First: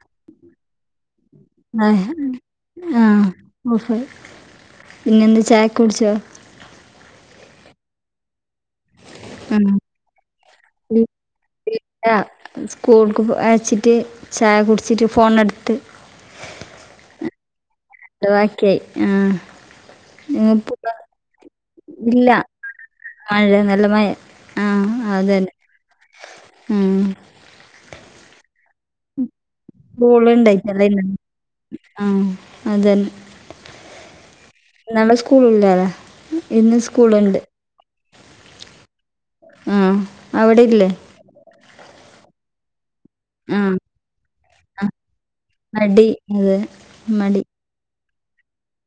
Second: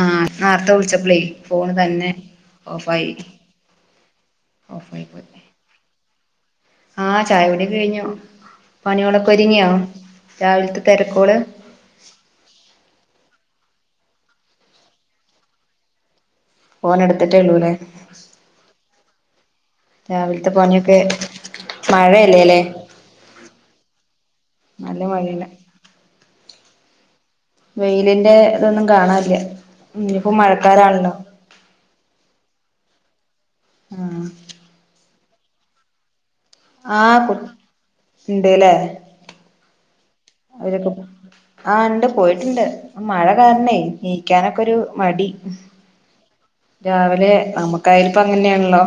ആഹ് നേരത്തെ വിളിച്ചപ്പ്ളേ. ഫോൺ തന്നെ ആഹ് ഓഫായി ആഹ് ഓഫായി ഓഫായി പോയി. പിന്നെന്താ ചായ കുടിച്ചോ ആ ചായോടികയിഞ്ഞു പണികളൊക്കെ ഉം ഒരിങ്ങിയോ രാവിലത്തെ തെരക്കോള്. ല്യാ സ്കൂൾക്ക് അച്ചിട്ട് ചായ കുടിച്ചിട്ട് ഫോണെടുത്ത്. ഫോൺ എടുത്തിട്ടേ ഉള്ളൂല്ലേ. അത് വാക്കിയായി ആഹ്. രാവിലത്തെ പണിയൊക്കെ. ഇല്ല മഴയല്ലേല്ലേ മഴ നല്ല മഴ ആഹ് നല്ല മഴയാണ് അതന്നെ. ഉം. വെയിലിന്റെ ഇതൊന്നും കാണാല്യാ ഇനിയിപ്പോ സ്കൂളുണ്ടായിട്ടല്ലേ ഇന്ന് മഴക്കാലാണല്ലോ. ആഹ് അതന്നെ. ആഹ്. നാളെ സ്കൂള്ലാല്ലെ. ആഹ് [unintelligible] ഇണ്ട്ല്ലേ. ആഹ്. അവിടെ ഇല്ലേ അവരൊക്കെ ആഹ ഇണ്ട് പോയിട്ടിണ്ട്. മഴ കാരണേ ആഹ് നീക്കാനൊക്കെ ഒരു ആഹ് മടി മടി അതെ രാവിലെ മടി നമക്ക്. കയ്പ്പ് അങ്ങനെയാണല്ലോ.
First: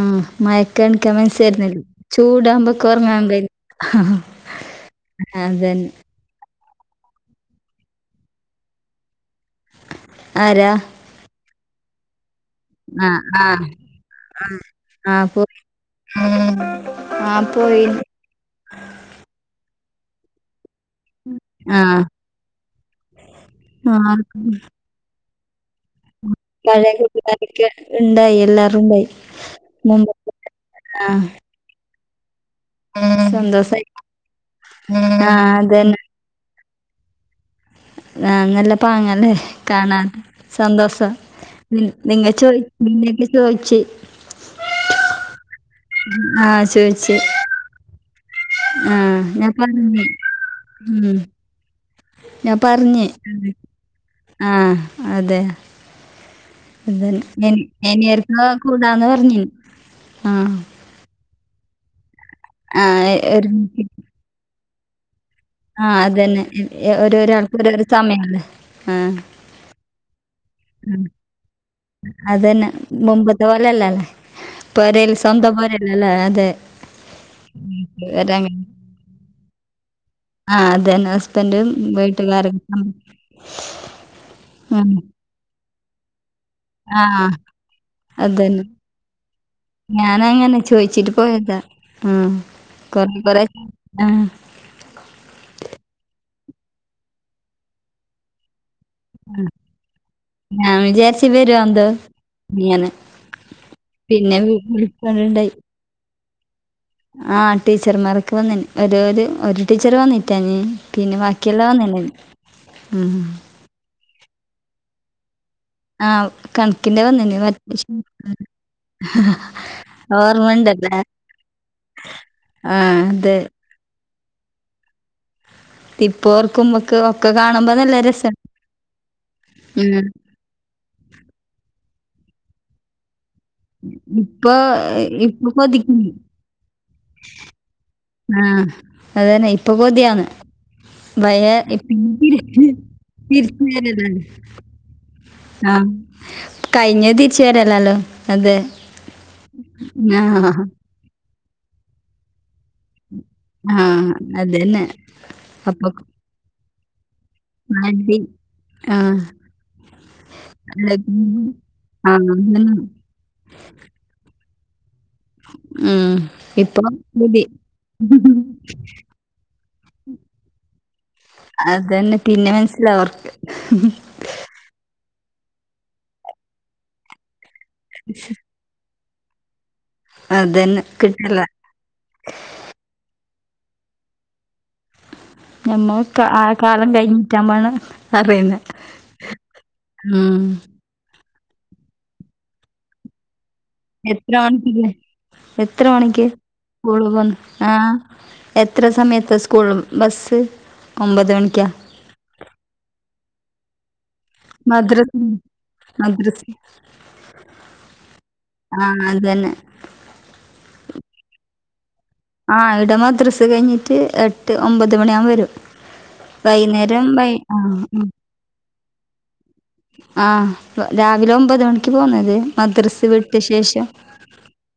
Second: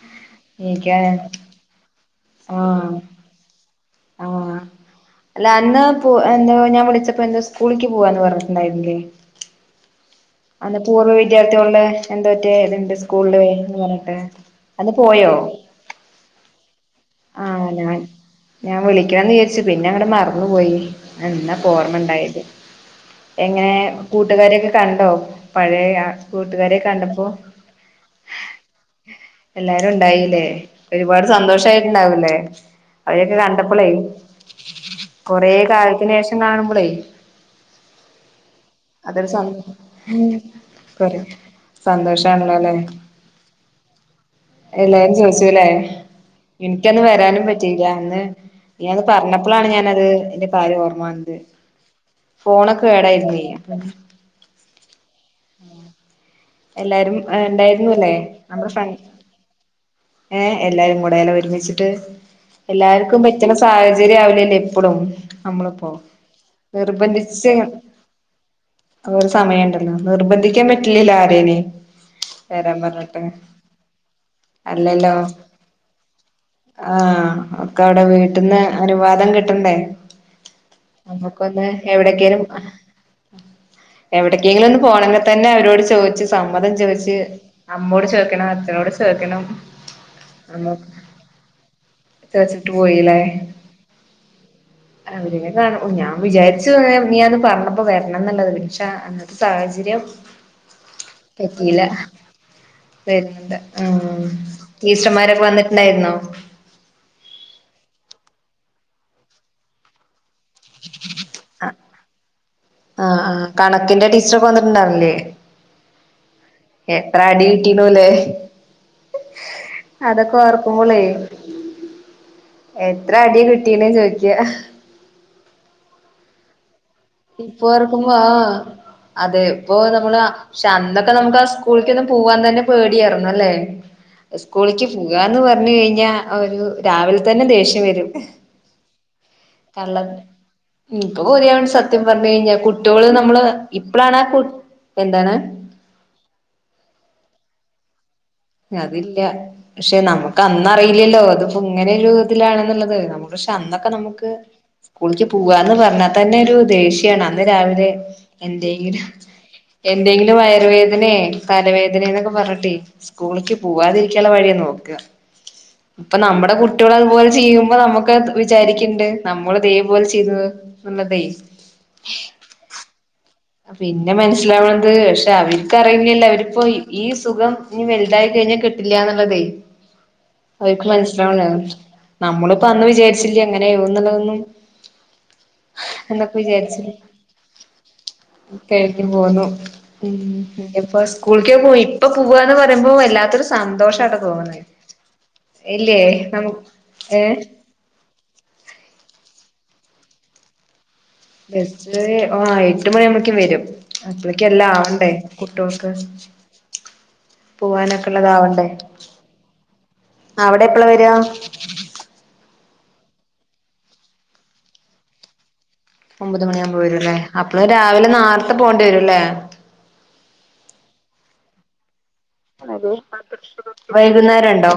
ആഹ എനിക്ക് മയക്കണിക്കാൻ മനസയിരുന്നില്ലേ ചൂടാവുമ്പോ ആഹ് കൊറങ്ങാനൊന്നും. ആഹ് അല്ല അന്ന്. അതന്നെ പ്പൊ ന്തോ ഞാൻ വിളിച്ചപ്പോ എന്തോ സ്കൂളിലേക്കി പോവാന്ന് പറഞ്ഞിട്ടുണ്ടായിരിന്നില്ലേ. ആരാ അന്ന പൂർവ വിദ്യാർത്ഥികളുടെ. എന്ത പറ്റേ ഇതുണ്ട് ആ സ്കൂളില് ആ എന്ന് പറഞ്ഞിട്ട് അന്ന് പോയോ. ഉം ആഹ് പോയി. ഞാൻ വിളിക്കണമെന്ന് വിചാരിച്ചു പിന്നെ അങ്ങടെ മറന്നുപോയി. എന്നാപ്പോ ആ ഓർമ്മുണ്ടായത് എങ്ങനെ ആ കൂട്ടുകാരൊക്കെ കണ്ടോ. പഴയ കൂട്ടുകാരെ പഴയ കണ്ടപ്പോ. കൂട്ടുകാരൊക്കെ ഉണ്ടായി എല്ലാരും ഉണ്ടായി മുമ്പ് എല്ലാരുണ്ടായിലേ ആ ഒരുപാട് സന്തോഷായിട്ട്ണ്ടാവൂലേ? അവരെക്കെ കണ്ടപ്പളേ സന്തോഷായി ആ കൊറേ കാലത്തിനേഷം കാണുമ്പളേ ആഹാ നല്ല അതൊരു പാങ്ങല്ലേ സന്തോഷം കാണാൻ സന്തോസാ നി നിങ്ങ സന്തോഷാണല്ലോ ചോയി അല്ലെ നിന്നെയൊക്കെ ചോയ്ച്ച് എല്ലാരും ചോയ്ച്ചൂലേ? ആ ഇൻക്കന്ന് ചോദിച്ച് വരാനും പറ്റിയില്ല അന്ന് ആ നീയത് ഞാൻ പറഞ്ഞപ്പളാണ് പറഞ്ഞു ഞാനത് അയിന്റെ കാര്യം ഓർമ്മ ഉം. വന്നത് ഫോണൊക്കെ കേടായിരുന്നേ ആഹാ അതെ എല്ലാരും എഹ് അതന്നെ ഇനി ഇണ്ടായിരുന്നുല്ലേ ആർക്കോ നമ്മടെ ഫ്രണ്ട് കൂടാന്ന് പറഞ്ഞു ആ ഏഹ് എല്ലാരുംകൂടെ എല്ലഒരുമിച്ചിട്ട് ആ എല്ലാര്ക്കും പറ്റ്ണ ഒരുമിച്ച് സാഹചര്യാവൂലല്ലേ എപ്പളും ആ അമ്മള്പ്പോ അതന്നെ. നിർബന്ധിച്ച് ഓരോരാൾക്ക് ഓരോരോ സമയല്ലേ? ആ അതൊരു സമയണ്ട് [unintelligible] നിർബന്ധിക്കാൻ ആ, പറ്റില്ലല്ലോ ആരേനിം അതന്നെ മുമ്പത്തെപോലല്ലല്ലേ പൊരേൽ സ്വന്തം പൊരല്ലല്ലോ അതെ ആഹ ഒക്കൗടെ വീട്ട്ന്ന് ഇവരങ്ങനെ അനുവാദം കിട്ടണ്ടേ ആഹാ അതന്നെ നമ്മുക്കൊന്ന് ഹസ്ബൻഡും വീട്ടുകാരൊക്കെ എവിടക്കെങ്കിലൊന്ന് പോണെങ്ക തന്നെ അവരോട് ചോയ്ച്ച് ചേയ് സമ്മതം ആ ചോയ്ച്ച് അമ്മോട് ചോയ്ക്കണം അതന്നെ. അച്ഛനോട് ചോയ്ക്കണം ഞാനങ്ങനെ ചോയ്ച്ചിട്ട് പോയക്കാ മ് ചോദിച്ചിട്ട് കൊറെ പോയില്ലേ കൊറെ ആഹാ അവരിന്നെ കാണു ഞാൻ വിചാരിച്ചു നീയന്ന് പറഞ്ഞപ്പോ വരണന്ന്ള്ളത് പി ന്നെ അന്നത്തെ സാഹചര്യം ഞാൻ വിചാരിച്ച് പറ്റീല്ല വരുവാന്തോ ഇങ്ങനെ. വര്ന്ന്ണ്ട് ആഹ് പിന്നെ വി ടീച്ചർമാരൊക്കെ വന്ന് ട്ട്ണ്ടായിര്ന്നോ? ആഹ ടീച്ചർമാരൊക്കെ വന്ന്ന് ഒരു ഒരു ടീച്ചറ് വന്നിട്ടാഞ്ഞ് പിന്നെ ബാക്കി ആ ആഹാ ഹാ കണക്കിന്റെ ടീച്ചറൊക്കെ വന്നിട്ട്ണ്ടാർന്നില്ലേ? ആഹ കണക്കിന്റെ വന്ന്നി മറ്റേ [inaudible] അതൊക്കെ ഓർമ്മണ്ടല്ലേ? ഓർക്കുമ്പോളേ ആഹ അതെ. [unintelligible] ചോയിക്യാ ഇപ്പോർക്കുമ്പോ ഇപ്പോർക്കുമ്പോ ആഹാ അതെ ഉം ഇപ്പൊനമ്മളാ പക്ഷെ അന്നൊക്കെ ന്നമ്മക്ക് ആ സ്കൂൾക്കൊന്ന് പോവാൻതന്നെ പേടിയാർന്നല്ലേ? ഇപ്പൊ സ്കൂളിക്ക് പോവാന്ന് ഇപ്പൊ കൊതിക്ക്ന്ന് പറഞ്കഴിഞ്ഞാ ഒരു രാവിലെ തന്നെ ദേഷ്യം വെരും ആഹാ അതന്നെ ഇപ്പൊ കൊതിയാന്ന് ഇപ്പൊ പോരാ പയേ സത്യം പറഞ്കഴിഞ്ഞാ കുട്ട്യോള് നമ്മള് ഇപ്പളാണാ കു എന്താണ് ആഹാ കഴിഞ്ഞേ തിരിച്ച് വരല്ലാലോ അതില്ല പക്ഷെ ആഹ് നമ്മക്കന്നറിയില്ല്യല്ലോ ഇത്പ്പോ ഇങ്ങനൊരു ഇതിലാണ്ന്ന്ള്ളത് നമ പക്ഷെ അന്നൊക്കെ ആഹ് നമ്ക്ക് അതന്നെ സ്കൂളിക്ക് പോവാന്ന് അപ്പൊ പറഞ്ഞാതന്നൊരു ദേഷ്യ സത്യാണ് അന്ന് രാവിലെ മടി എന്തേങ്കിലും ആഹ് എന്തെങ്കിലും വയറുവേദനേ, തലവേദനേ എന്നൊക്കെ ആഹ് അതന്നെ പറ്ഞ്ട്ടെ സ്കൂളിക്ക് പോവാതിരിക്കാള്ള വഴിയാ നോക്കാ ഉം ഇപ്പം ന്നമ്മട ഇപ്പൊ കുട്ട്യോളതുപോലെ പൂതി ചെയ്യുമ്പോ നമ്മക്ക് വിചാരിക്ക്ണ്ട് നമ്മളുതേപോലെ ചെയ്തന്ന്ള്ളതേ അതന്നെ പിന്നെ മനസ്സിലാവും ഓർക്ക് പിന്നെ മനസ്സിലാവ്ണത് പക്ഷെ അവരിക്കറിണില്ലല്ലോ അവരിപ്പോ ഈ സുഖം ഇഞ്ഞ് വെല്തായി കഴിഞ്ഞ കിട്ടില്ല്യാന്ന്ള്ളതേ അതന്നെ അവര്ക്ക് കിട്ടില്ല മനസ്സിലാവൂല്ല നമ്മള്പ്പം അന്ന് വിചാരിച്ചില്ല്യ ഇങ്ങനയാവുന്ന്ള്ളതൊന്നും ഞമ്മഒക്കെ ആ കാലം കഴിഞ്ഞിട്ടാമ്പാണ് കെഴ്ഞ്ഞ് പോന്നു ഉം. മ് ഇപ്പൊ സ്കൂൾക്കെ പോയി ഇപ്പൊ പോവാന്ന്പറയുമ്പോ വല്ലാത്തൊരു സങ്ക എത്ര മണിക്കില്ലേ എത്ര ഇല്ലേ മണിക്ക് നമു സ്കൂൾന്ന് ഏ വന്നു ആഹ് എത്ര സമയത്ത് സ്കൂൾ ബസ്സ് ഒമ്പത് മണിക്കാ ഇത് വൈകിട്ട് ആവുമ്പഴേക്കു വരും അപ്പളക്ക് എല്ലാം ആവണ്ടേ മദ്രസ കുട്ടിയോൾക്ക് മദ്രസ പോവാനൊക്കെ ഉള്ളതാവണ്ടേ ആ അതന്നെ അവിടെ എപ്പള വരുക ആഹ് ഇവിടെ മദ്രസ് കഴിഞ്ഞിട്ട് എട്ട് ഒമ്പത് മണിയാകുമ്പം വരും ഒമ്പത് മണിയാകുമ്പോൾ വൈകുന്നേരം വരുല്ലേ വൈ ആ അപ്പോള് ഉം. രാവിലെ നേരത്തെ പോകേണ്ടി വരൂല്ലേ ആഹ് രാവിലെ ഒമ്പത് മണിക്ക് പോകുന്നത് മദ്രസ വിട്ട വൈകുന്നേരം ഉണ്ടോ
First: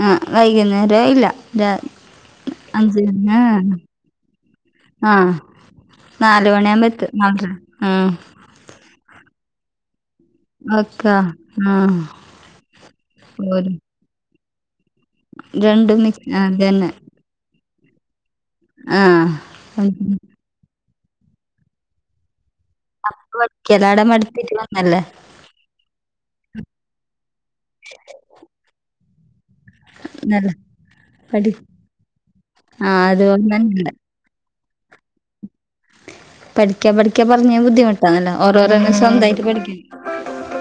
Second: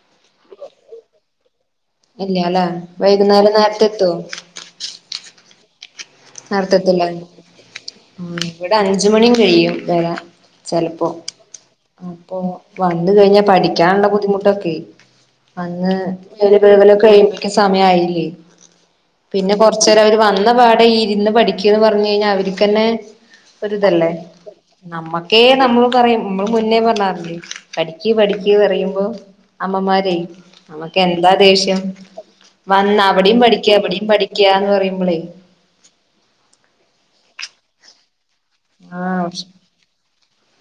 ഉം വൈകുന്നേരം ഇല്ല രാ ഇല്ല അല്ലേ അഞ്ച് ആ വൈകുന്നേരം നേരത്തെ എത്തുവോ ആഹ് നാല് മണി ആവുമ്പം നടത്തത്തില്ല എത്തും നാലോ ഉം ഇവിടെ അഞ്ച് മണിയും കഴിയും വരാൻ ചിലപ്പോ ഓക്കെ ആഹ് അപ്പൊ വന്ന്‌ കഴിഞ്ഞാ പോരും പഠിക്കാനുള്ള ബുദ്ധിമുട്ടൊക്കെ വന്ന് രണ്ടും മിക്സ് അതന്നെ [unintelligible] കഴിമ്പഴേക്ക് സമയായില്ലേ ആഹ് പിന്നെ കുറച്ചു നേരം അവർ വന്ന പാടെ ഇരുന്ന് പഠിക്കന്ന് പറഞ്ഞു കഴിഞ്ഞാൽ അവര് ക്ക് തന്നെ പഠിക്കലവിടെ ഒരിതല്ലേ മടുത്തിട്ട് വന്നല്ലേ നമ്മ ക്കെ നമ്മൾ പറയും നമ്മള് മുന്നേ പറഞ്ഞാറില്ലേ പഠിക്ക്‌ പഠിക്ക് പറയുമ്പോ അമ്മമാരേ നല്ല നമ്മക്ക് എന്താ പഠി ദേഷ്യം ആഹ് വന്നാ അവിടെയും പഠിക്ക് അതുകൊണ്ടന്നല്ലേ ഇവിടെയും പഠിക്ക് ക്കന്ന് പറയുമ്പോളേ പഠിക്കാ പഠിക്കാ പറഞ്ഞ ബുദ്ധിമുട്ടണല്ല ഓരോരു തന്നെ സ്വന്തമായിട്ട് ആഹ് പഠിക്കണം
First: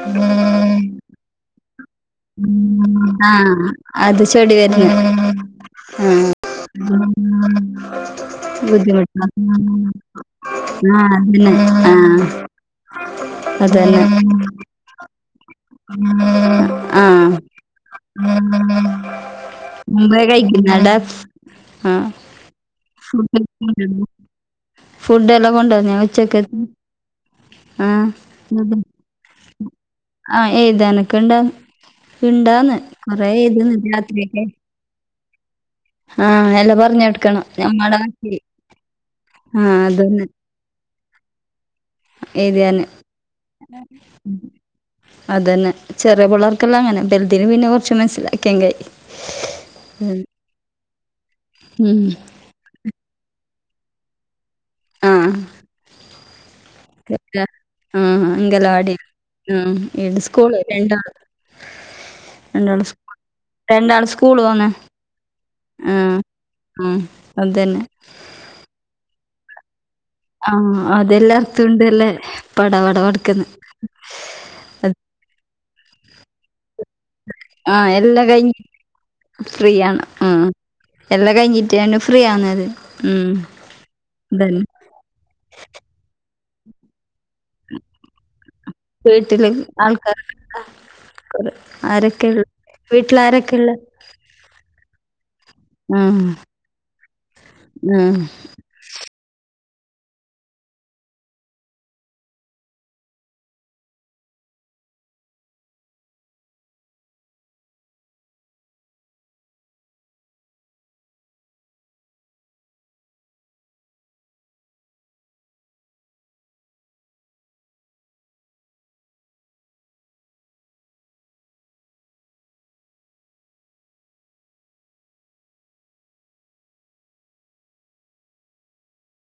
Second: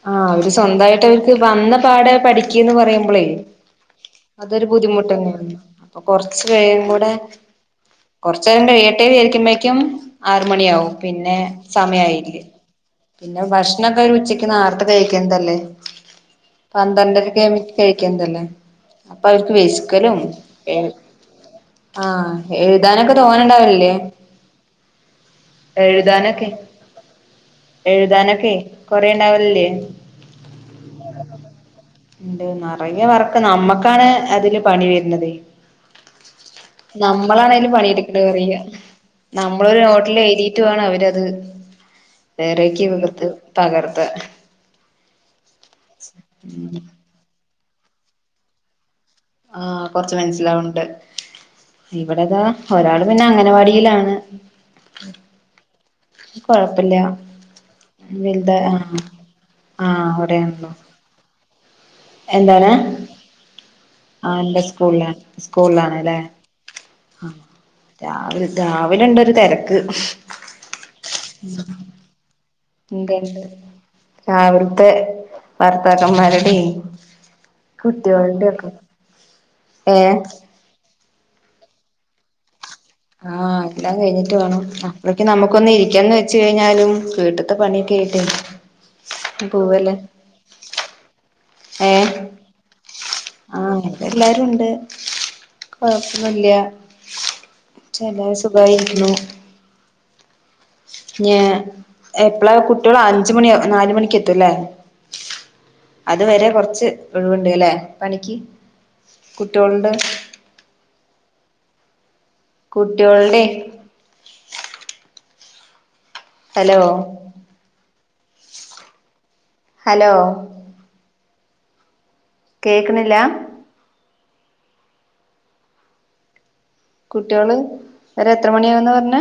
ആഹ് അവര് സ്വന്തമായിട്ട് അവർക്ക് വന്ന പാടെ പഠിക്കുന്ന് പറയുമ്പോളേ ആഹ് അത് ചെടി അതൊരു വരുന്ന ബുദ്ധിമുട്ട് തന്നെയാ അപ്പൊ കുറച്ച് ച്ച് കഴിയുമ്പോടെ കുറച്ച് നേരം കഴിയട്ടെ ബുദ്ധിമുട്ടാ ആഹ് വിചാരിക്കുമ്പേക്കും ആറ് മണി ആവും പിന്നെ അതന്നെ ആഹ് സമയായില്ലേ പിന്നെ ഭക്ഷണൊക്കെ അവര് അതന്നെ ഉച്ചക്ക് നേരത്ത് കഴിക്കണതല്ലേ പ ആഹ് പന്ത്രാണ്ടരക്ക് ആകുമ്പോഴേക്ക് കഴിക്കണതല്ലേ അപ്പൊ അവർക്ക് വിഷക്കലും മുമ്പേ കഴിക്കുന്നടാ ആഹ് എഴുതാനൊക്കെ തോനേണ്ടാവല്ലേ ഫുഡ് എല്ലാം കൊണ്ടന്ന് ഉച്ചക്ക എഴുതാനൊക്കെ കൊറെണ്ടാവലല്ലേ ആഹ് എഴുതാനൊക്കെ ഉണ്ടാവും ഉണ്ട് നിറയെ വർക്ക് നമ്മക്കാണ് രാത്രിയൊക്കെ അതില് പണി വരണത് ആഹ് എല്ലാം പറഞ്ഞ് കൊടുക്കണം നമ്മളാണ് അതിൽ ഞമ്മടെ പണിയെടുക്കണ മട്ടില് പറയുവ നമ്മള് ആഹ് നോട്ടിൽ അതന്നെ എഴുതി ട്ട് വേണം അവരത് വേറെക്കെ കൊടുത്ത് അത് തന്നെ ചെറിയ പിള്ളോർക്കെല്ലാം അങ്ങനെ വലുതിന് പിന്നെ ച്ചു മനസ്സിലാക്കിയെങ്കി ആയി ആഹ് കൊറച്ച് മനസ്സിലാവണ്ട് ഉം ഇവിടിതാ ഒരാള് പിന്നെ അംഗനവാടിയിലാണ് ആഹ് കുഴപ്പില്ല ആഹ് വലത അങ്കലവാടി ആഹ് ഉം ആഹ് ഈടെ സ്കൂള് അവിടെയാണല്ലോ രണ്ടാ എന്താണ് രണ്ടാള് സ് രണ്ടാള് ആഹ് സ്കൂള് ഇല്ല പോന്ന് സ്കൂളില സ്കൂളിലാണ് അല്ലെ ആഹ് അതന്നെ രാവിലെ രാവിലെ ഉണ്ട്‌ ഒരു തിരക്ക് ആഹ് അതെല്ലാടുത്തുണ്ടല്ലേ പട പട ഉണ്ട് ഉണ്ട് പടക്കന്ന് രാവിലത്തെ ഭർത്താക്കന്മാരുടെ ആഹ് എല്ലാ കൈ ഫ്രീ ആണ് ഏഹ് ഉം എല്ലാം കഴിഞ്ഞിട്ടാണ് ഫ്രീ ആകുന്നത് ആഹ് എല്ലാം കഴിഞ്ഞിട്ട് വേണം അപ്പോഴേക്ക് നമുക്കൊന്ന് ഇരിക്കന്ന് വെച്ച കഴിഞ്ഞാലും കേട്ട് അടുത്ത പണിയൊക്കെ കേട്ടേ എങ്കിപൂവല്ലേ ആ ആരൊക്കെയ ഉള് വീട്ടില ആരൊക്കെയ ഉള്ള ഇടെ എല്ലാരും ഉണ്ട് ആ കുഴപ്പന്നൂല്യ ആ ചല്ല സുഖയിരിക്കുന്നു ഞ്യാ എപ്പളാ കുട്ടിയൾ അഞ്ച് മണി നാല് മണിക്ക് എത്തല്ലേ അത് വരെ കൊറച്ച് ഒഴവുണ്ട് അല്ലെ പണിക്ക് കുട്ടിയളുടെ കുട്ടിയളുടെ ഹലോ ഹലോ കേൾക്ണില്ലാ കുട്ടിയള് വരാൻ എത്ര മണിയാവന്ന് പറഞ്ഞ